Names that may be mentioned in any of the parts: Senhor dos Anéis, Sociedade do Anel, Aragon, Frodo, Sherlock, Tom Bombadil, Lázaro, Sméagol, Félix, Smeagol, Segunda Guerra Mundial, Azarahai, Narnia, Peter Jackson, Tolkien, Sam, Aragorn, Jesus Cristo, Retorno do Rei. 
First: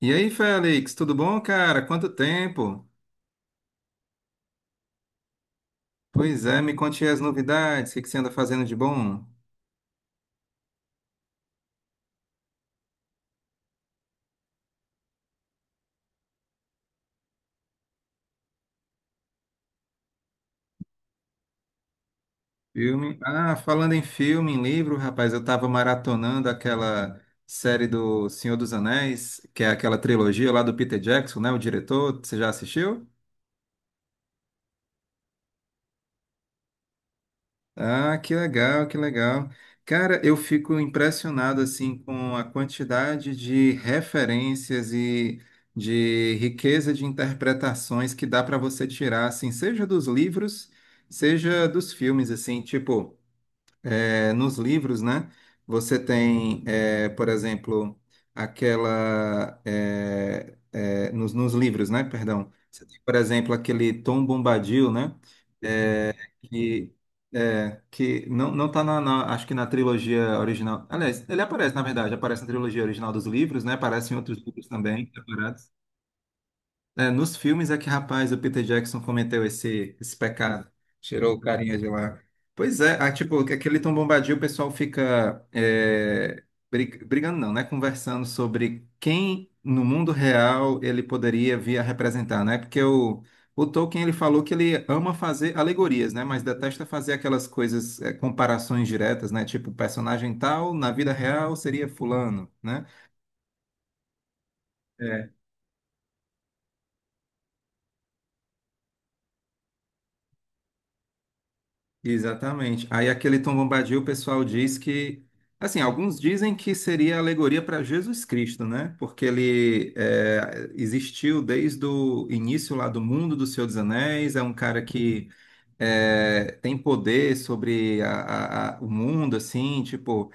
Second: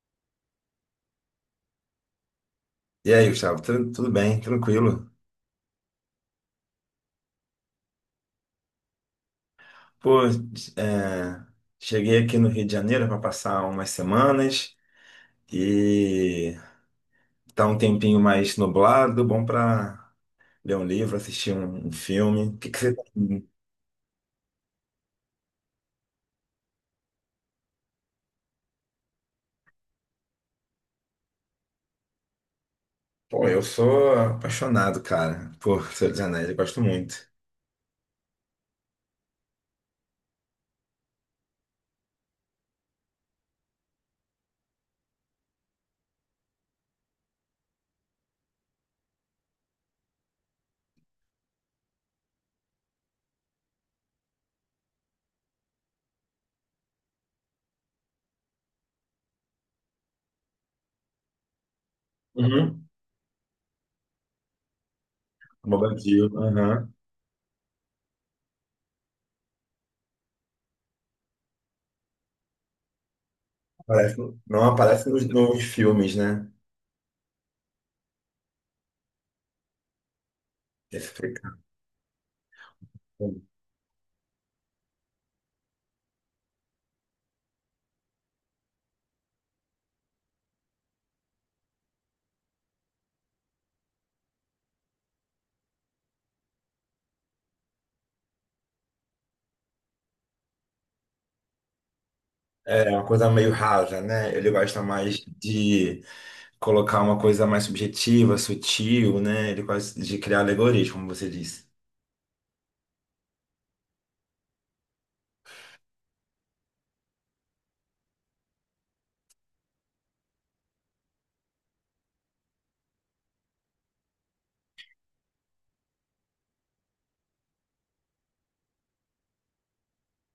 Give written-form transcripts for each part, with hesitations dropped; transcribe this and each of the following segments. E aí, Félix, tudo bom, cara? Quanto tempo? E aí, Gustavo, tudo bem? Tranquilo? Pois é, me conte aí as novidades, o que que você anda fazendo de bom? Pô, é, cheguei aqui no Rio de Janeiro para passar umas semanas e tá um tempinho mais nublado, bom para ler um livro, assistir um filme. O que que você Filme? tem? Ah, falando em filme, em livro, rapaz, eu tava maratonando aquela série do Senhor dos Anéis, que é aquela trilogia lá do Peter Jackson, né, o diretor, você já assistiu? Pô, eu sou apaixonado, cara, por Senhor dos Anéis, eu gosto muito. Ah, que legal, que legal. Cara, eu fico impressionado assim com a quantidade de referências e de riqueza de interpretações que dá para você tirar, assim, seja dos livros, seja dos filmes, assim, tipo, é, nos livros, né? Você tem, é, por exemplo, aquela é, nos livros, né? Perdão. Você Uhum. tem, por exemplo, aquele Tom Bombadil, né? Bobadil, aham. que que não tá na, acho que na trilogia original. Aliás, ele aparece, na verdade, aparece na trilogia original dos livros, né? Aparece Aparece, em outros não livros aparece também, nos separados. filmes, né? É, nos filmes é que, rapaz, o Peter Jackson cometeu esse pecado. Esse Tirou o fica- carinha de lá. Pois é, ah, tipo, aquele Tom Bombadil, o pessoal fica é, brigando, não, né? Conversando sobre quem no mundo real ele poderia vir a representar, né? Porque o Tolkien, ele falou que ele ama fazer alegorias, né? Mas detesta fazer aquelas coisas, é, comparações diretas, né? Tipo, personagem tal, na vida real seria fulano, É né? é uma coisa meio rasa, né? Ele gosta mais de colocar uma coisa mais subjetiva, sutil, né? Ele quase de criar alegoria, como você disse. Exatamente. Aí aquele Tom Bombadil, o pessoal diz que, assim, alguns dizem que seria alegoria para Jesus Cristo, né? Porque ele é, existiu desde o início lá do mundo do Senhor dos Anéis, é um cara que é, tem poder sobre o mundo, assim, tipo,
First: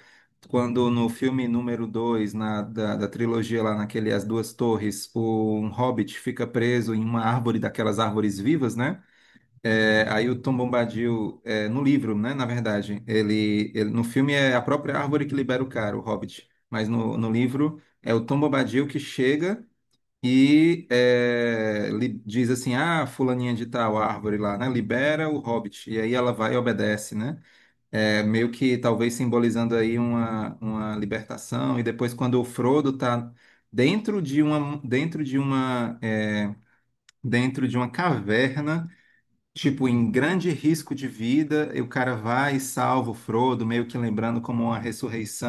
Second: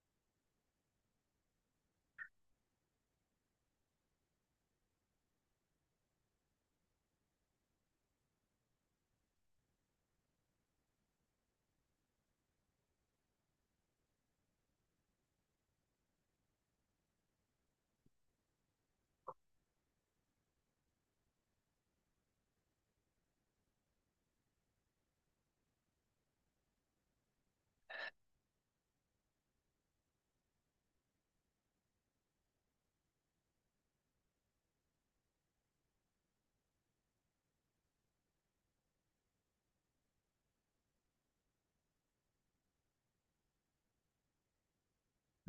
quando no filme número 2 da trilogia lá naquele As Duas Torres, um hobbit fica preso em uma árvore daquelas árvores vivas, né? É, aí o Tom Bombadil, é, no livro, né, na verdade, no filme é a própria árvore que libera o cara, o Hobbit, mas no livro é o Tom Bombadil que chega e diz assim, ah, fulaninha de tal árvore lá, né, libera o Hobbit, e aí ela vai e obedece, né, é, meio que talvez simbolizando aí uma libertação, e depois quando o Frodo tá dentro de uma, dentro de uma, é, dentro de uma caverna. Tipo, em grande risco de vida, e o cara vai e salva o Frodo, meio que lembrando como uma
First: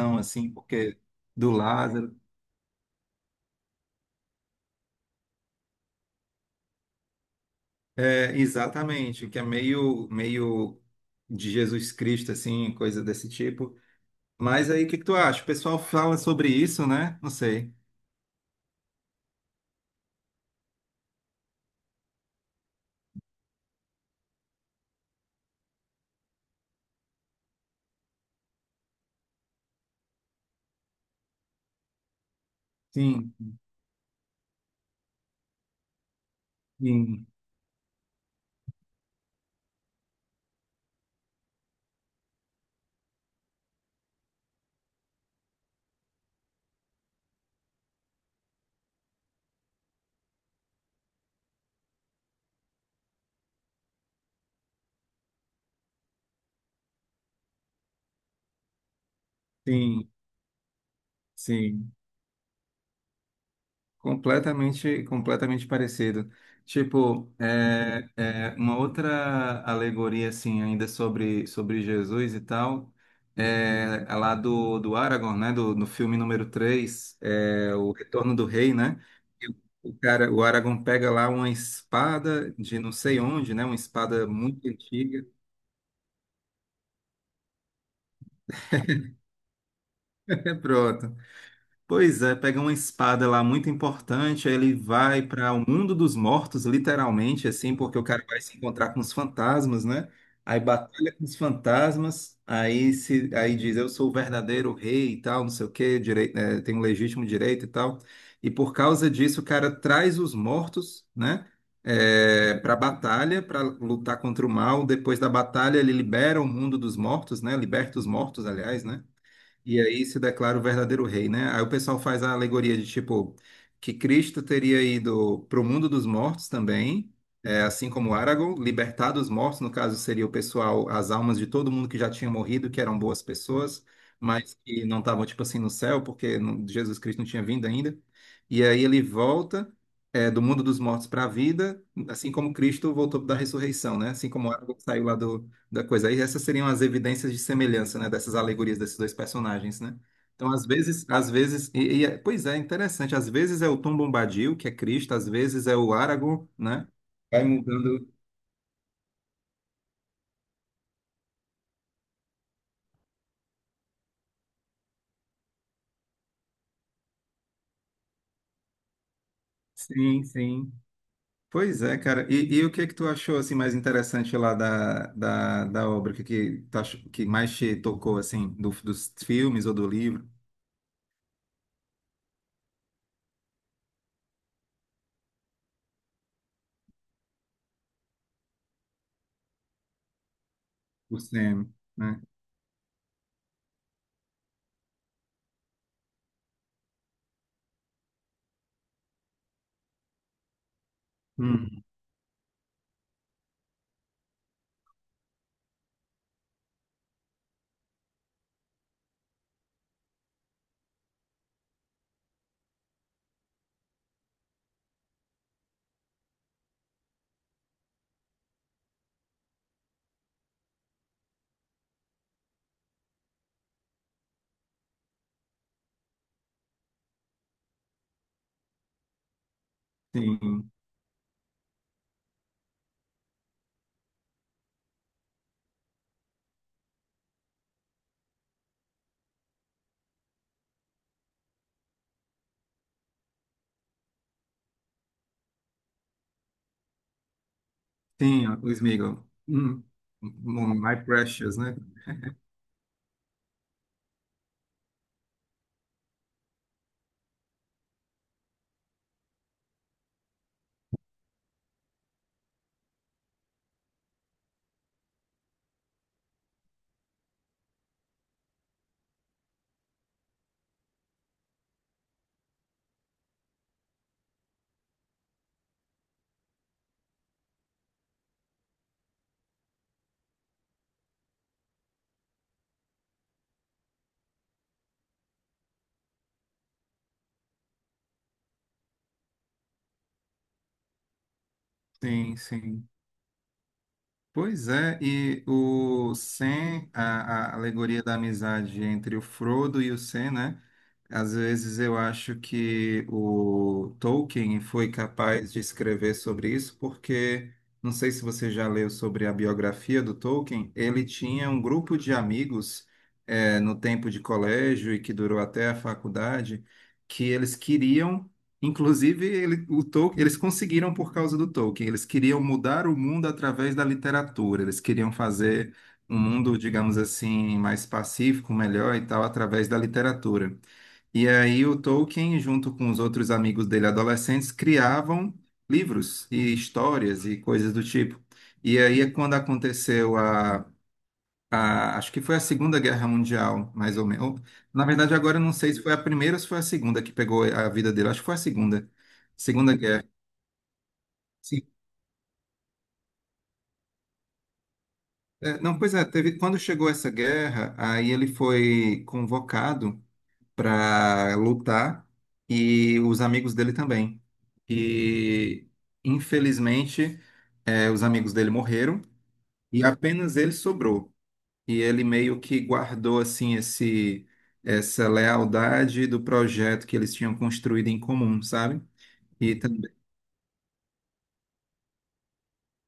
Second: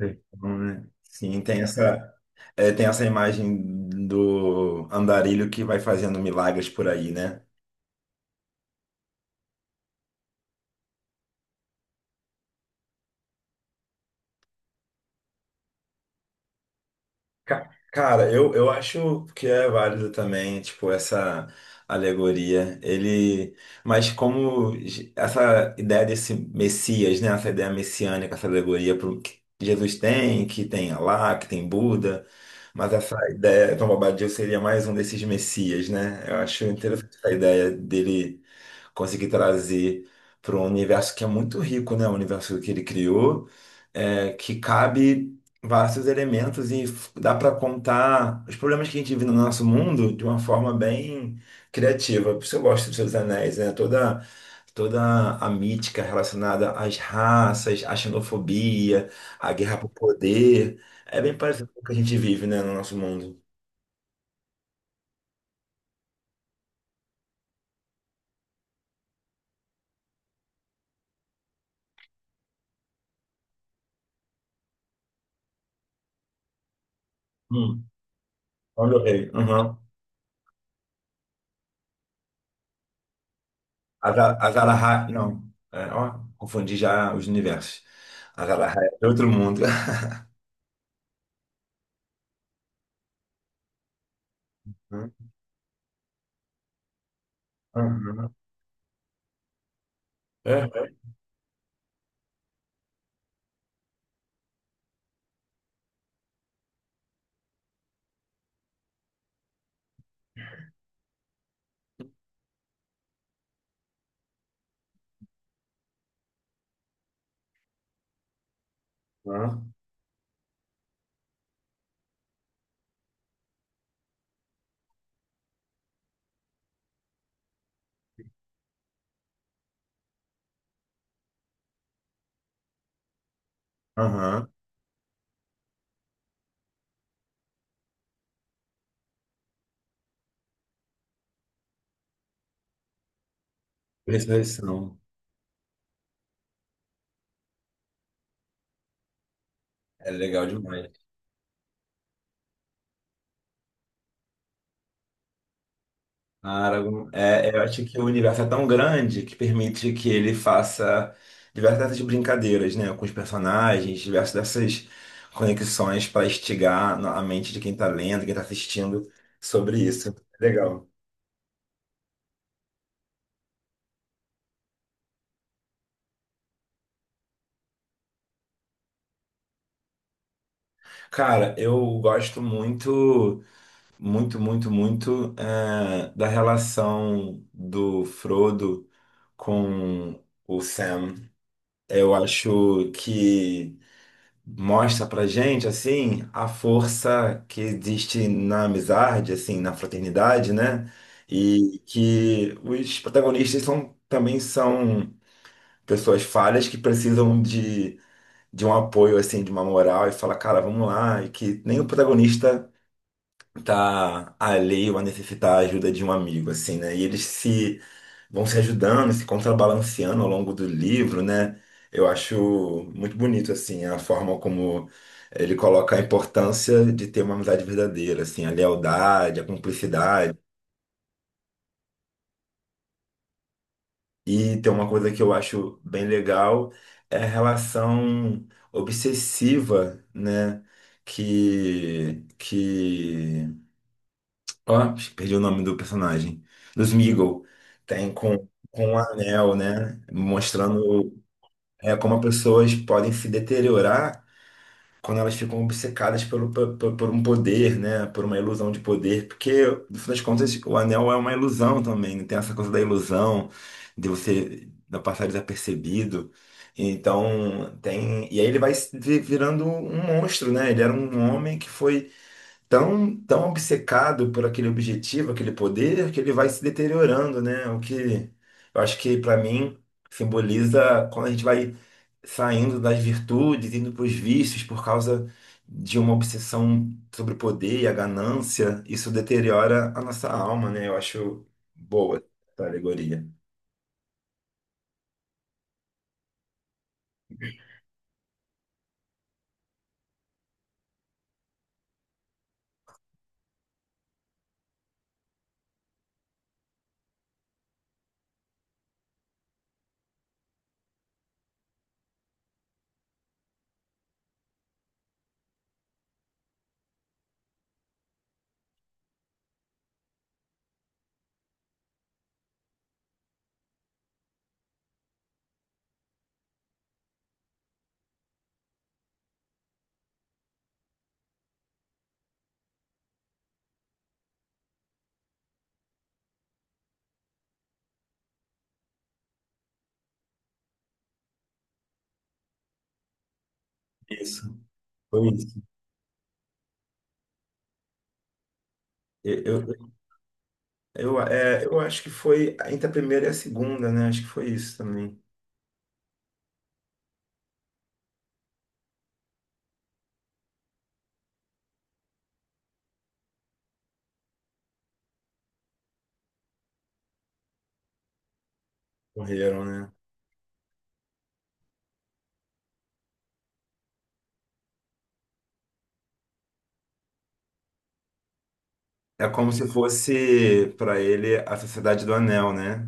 Sim. assim, Então, né? porque Sim, do tem essa, Lázaro. é, tem essa imagem do andarilho que vai fazendo milagres por aí, né? É, exatamente, que é meio, meio de Jesus Cristo, assim, coisa desse tipo. Mas aí, o que que tu acha? O pessoal fala sobre isso, né? Não sei. Cara, eu acho que é válido também, tipo, essa alegoria. Ele, mas como essa ideia desse Messias, né? Essa ideia messiânica, essa alegoria que Jesus tem, que tem Alá, que tem Buda. Mas essa Sim, ideia, Tom Bobadil seria mais um desses messias, né? Eu acho interessante sim, essa ideia dele conseguir trazer para um universo que é muito rico, né? O universo que ele criou, é, que cabe vários elementos e dá para contar os problemas que a gente vive no nosso mundo de uma forma bem criativa. Por isso eu gosto dos Seus Anéis, né? Toda a mítica relacionada às raças, à xenofobia, à guerra por sim, poder, é bem parecido com o que sim. a gente vive, né, no nosso mundo. Completamente, completamente parecido. Tipo, é uma outra alegoria, assim, ainda sobre Jesus e tal, é a lá do Aragorn, né? No filme número 3 é, Hum, O Retorno do Rei, olha né? o rei. E o cara, o Aragorn pega lá uma espada de não sei onde, né? Uma espada muito Azarahai, antiga. não. É, ó, confundi já os universos. Azarahai é outro mundo. É pronto. Pois é, pega uma espada lá muito importante, aí ele vai Aham, para o mundo dos mortos, literalmente, assim, porque o cara aham, vai se encontrar com os fantasmas, né? é, Aí é, batalha com os fantasmas, aí se, aí diz eu sou o verdadeiro rei e tal, não sei o quê, direito, é, tem um legítimo direito e tal. E por causa disso, o cara traz os mortos, né? É, para batalha, para lutar contra o mal. Depois da batalha, ele libera o mundo dos mortos, né? Liberta os mortos, aliás, né? aham, E aí se declara o verdadeiro rei, né? Aí o pessoal faz a alegoria de tipo que Cristo teria ido para o mundo dos mortos também, é, assim como Aragorn, libertar dos mortos, no caso seria o pessoal, as almas de todo mundo que já tinha morrido, que eram boas pessoas, aham. mas que não estavam tipo assim no céu, porque Jesus Cristo não tinha vindo ainda. E aí ele volta é, do mundo dos mortos para a vida, assim como Cristo voltou da ressurreição, né? Assim como Aragorn Ressurreição. saiu lá do da coisa. Aí essas seriam as evidências de semelhança, né, dessas alegorias desses dois personagens, né? É legal Então, demais. Às vezes, pois é, interessante. Às vezes é o Tom Bombadil, que é Cristo, às vezes é o Aragorn, né? Aragon, Vai é, é, eu acho que o mudando. universo é tão grande que permite que ele faça diversas brincadeiras, né, com os personagens, diversas dessas conexões para instigar a mente de quem está lendo, quem está assistindo sobre isso. Sim, É sim. legal. Pois é, cara. E o que é que tu achou assim mais interessante lá da obra? O que é que, que mais te tocou assim dos filmes ou do livro? Cara, eu gosto muito. Muito, muito, muito eh, da relação do Frodo com o Sam. O Sam, Eu né? acho que mostra pra gente, assim, a força que existe na amizade, assim, na fraternidade, né? E Hum, que os protagonistas são, também são pessoas falhas que precisam de um apoio, assim, de uma moral, e fala, cara, vamos lá, e que nem o protagonista tá alheio a necessitar a ajuda de um amigo, assim, né? E eles se vão se ajudando, se contrabalanceando ao longo do livro, né? Eu acho muito bonito, assim, a forma como ele coloca a importância de ter uma amizade verdadeira, assim, a lealdade, a cumplicidade. sim, E tem uma coisa que eu acho bem legal, é a relação obsessiva, né? Que ó, acho que perdi o nome do personagem. Do Smeagol. Tem sim, o com um Sméagol. anel, Hum, né? Hum, my Mostrando precious, né? é, como as pessoas podem se deteriorar quando elas ficam obcecadas pelo, por um poder, né? Por uma ilusão de poder. Porque, no fim das contas, o anel é uma ilusão também, né? Tem essa coisa da ilusão, de você da passar desapercebido. Então, tem. E aí ele vai se vi- virando um monstro, né? Ele era um homem que foi tão, tão obcecado por aquele objetivo, aquele poder, que ele vai se deteriorando, né? O que eu acho que para mim simboliza quando a gente vai saindo das virtudes, indo para os vícios por causa de uma obsessão sobre o poder e a ganância, isso deteriora a nossa alma, né? Eu acho boa Sim, essa sim. alegoria. Pois é, e o Sam, a alegoria da amizade entre o Frodo e o Sam, né? Às vezes eu acho que o Tolkien foi capaz de escrever sobre isso, porque não sei se você já leu sobre a biografia do Tolkien, ele tinha um grupo de amigos no tempo de colégio e que durou até a faculdade, que eles queriam. Inclusive, o Tolkien, eles conseguiram por causa do Tolkien. Eles queriam mudar o mundo através da literatura. Eles queriam fazer um mundo, digamos assim, mais pacífico, melhor e tal, através da literatura. E aí o Tolkien, junto com os outros amigos dele, adolescentes, criavam livros e histórias e coisas do tipo. E aí é quando aconteceu acho que foi a Segunda Guerra Mundial, mais ou menos. Isso, Na verdade, foi agora eu não isso. sei se foi a primeira ou se foi a segunda que pegou a vida dele. Acho que foi a segunda. Eu, eu, Segunda Guerra. É, Sim. eu acho que foi entre a primeira e a segunda, né? Acho que foi isso também. É, não, pois é, teve, quando chegou essa guerra, aí ele foi convocado para lutar e os amigos dele também. E, infelizmente, é, os amigos dele morreram Morreram, e né? apenas ele sobrou. E ele meio que guardou assim esse essa lealdade do projeto que eles tinham construído em comum, sabe? É como E se também, fosse para ele a Sociedade do Anel, né?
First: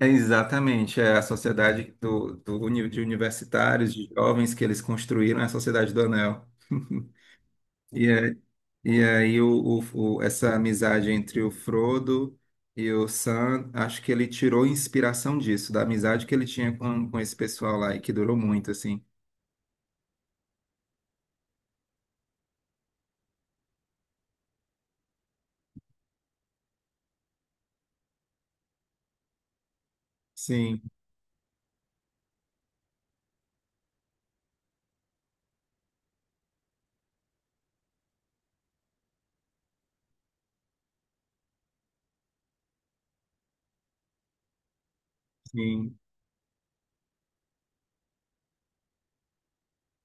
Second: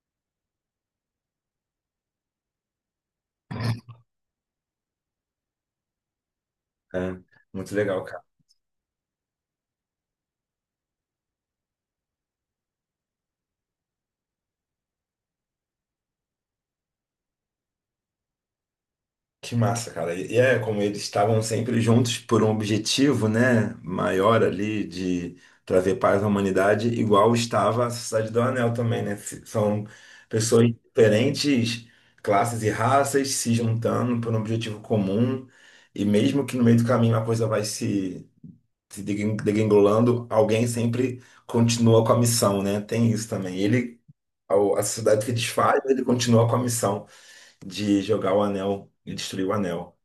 é exatamente, é a sociedade de universitários, de jovens que eles construíram, é a Sociedade do Anel. É, muito legal, E, cara. é, e aí essa amizade entre o Frodo e o Sam, acho que ele tirou inspiração disso, da amizade que ele tinha com esse pessoal lá e que durou muito, assim. Que massa, cara. E é como eles estavam sempre juntos por um objetivo, né, maior ali de trazer paz à humanidade, igual estava a Sociedade do Anel também, né? São pessoas de Sim, diferentes, classes e raças se juntando por um objetivo comum, e mesmo que no meio do caminho a coisa vai se degringolando, alguém sempre continua com a missão, né? Tem isso também. Ele a sociedade que desfaz, sim. ele continua com a missão de jogar o anel e destruir o anel.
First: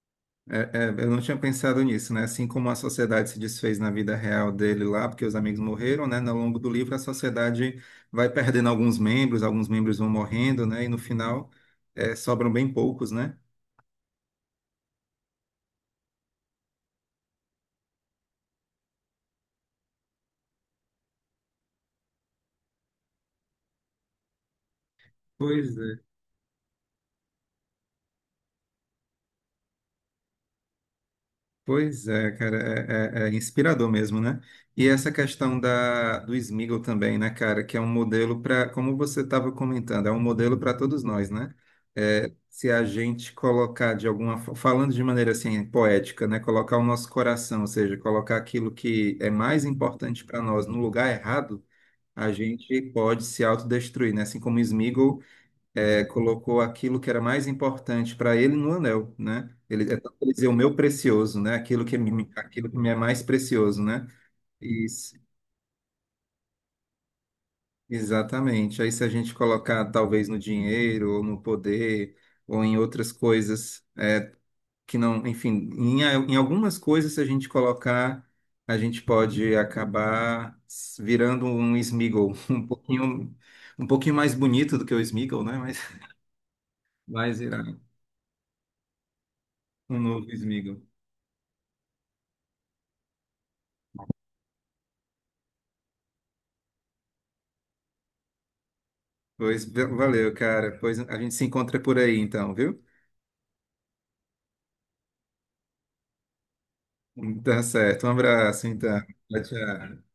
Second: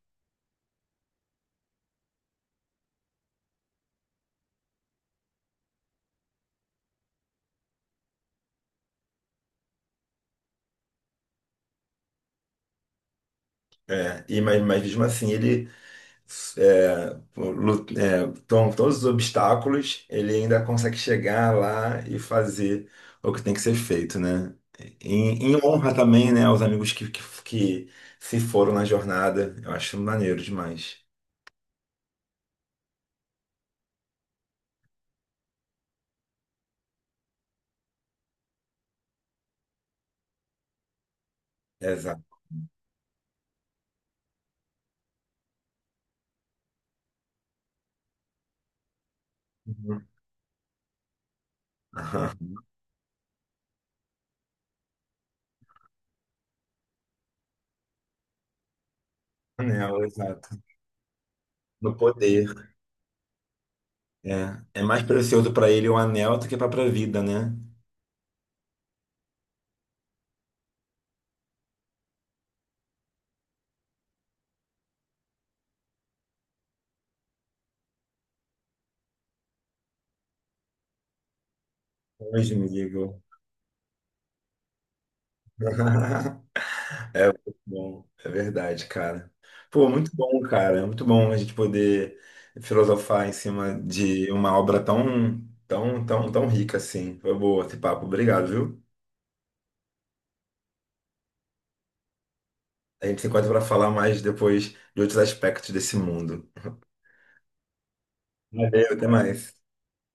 É, é, eu não tinha pensado nisso, né? Assim como a sociedade se desfez na vida real dele lá, porque os amigos morreram, né? No longo do livro, a sociedade vai perdendo alguns membros vão morrendo, né? E no final, é, sobram bem poucos, né? É, e, mas mesmo assim, ele é, é, com todos os obstáculos, ele ainda consegue chegar lá e fazer o que tem que ser feito, né? Em, em Pois honra é. também, né, aos amigos que se foram na jornada. Eu acho maneiro demais. Pois é, cara, é inspirador mesmo, né? E essa questão do Smiggle também, né, cara, que é um modelo para, como você estava comentando, é um modelo para todos nós, né? É, Exato. se a gente colocar de alguma, falando de maneira assim poética, né, colocar o nosso coração, ou seja, colocar aquilo que é mais Uhum. importante para nós no lugar errado, a gente pode se autodestruir, né? Assim como o Smiggle é, colocou aquilo que era mais importante para ele no anel, né? Ele é Anel, tanto ele dizer exato. o meu precioso, né? Aquilo No que me, aquilo poder. que me é mais precioso, né? É, é mais Isso, precioso para ele o anel do que a própria vida, né? exatamente. Aí se a gente colocar talvez no dinheiro ou no poder ou em outras coisas que não, enfim, em algumas coisas se a gente colocar. A gente pode acabar virando um Smeagol, Hoje, um amigo. pouquinho, um pouquinho mais bonito do que o Smeagol, né? Mas É vai muito virar bom, é verdade, cara. Pô, um muito novo bom, cara. Smeagol. É muito bom a gente poder filosofar em cima de uma obra tão, tão, tão, tão rica assim. Foi boa esse papo. Obrigado, viu? Pois valeu, cara. Pois a gente se encontra por aí então, viu? A gente se encontra para falar mais depois de outros aspectos desse mundo. Tá certo. Um abraço, Valeu, então. até Tchau, mais. tchau.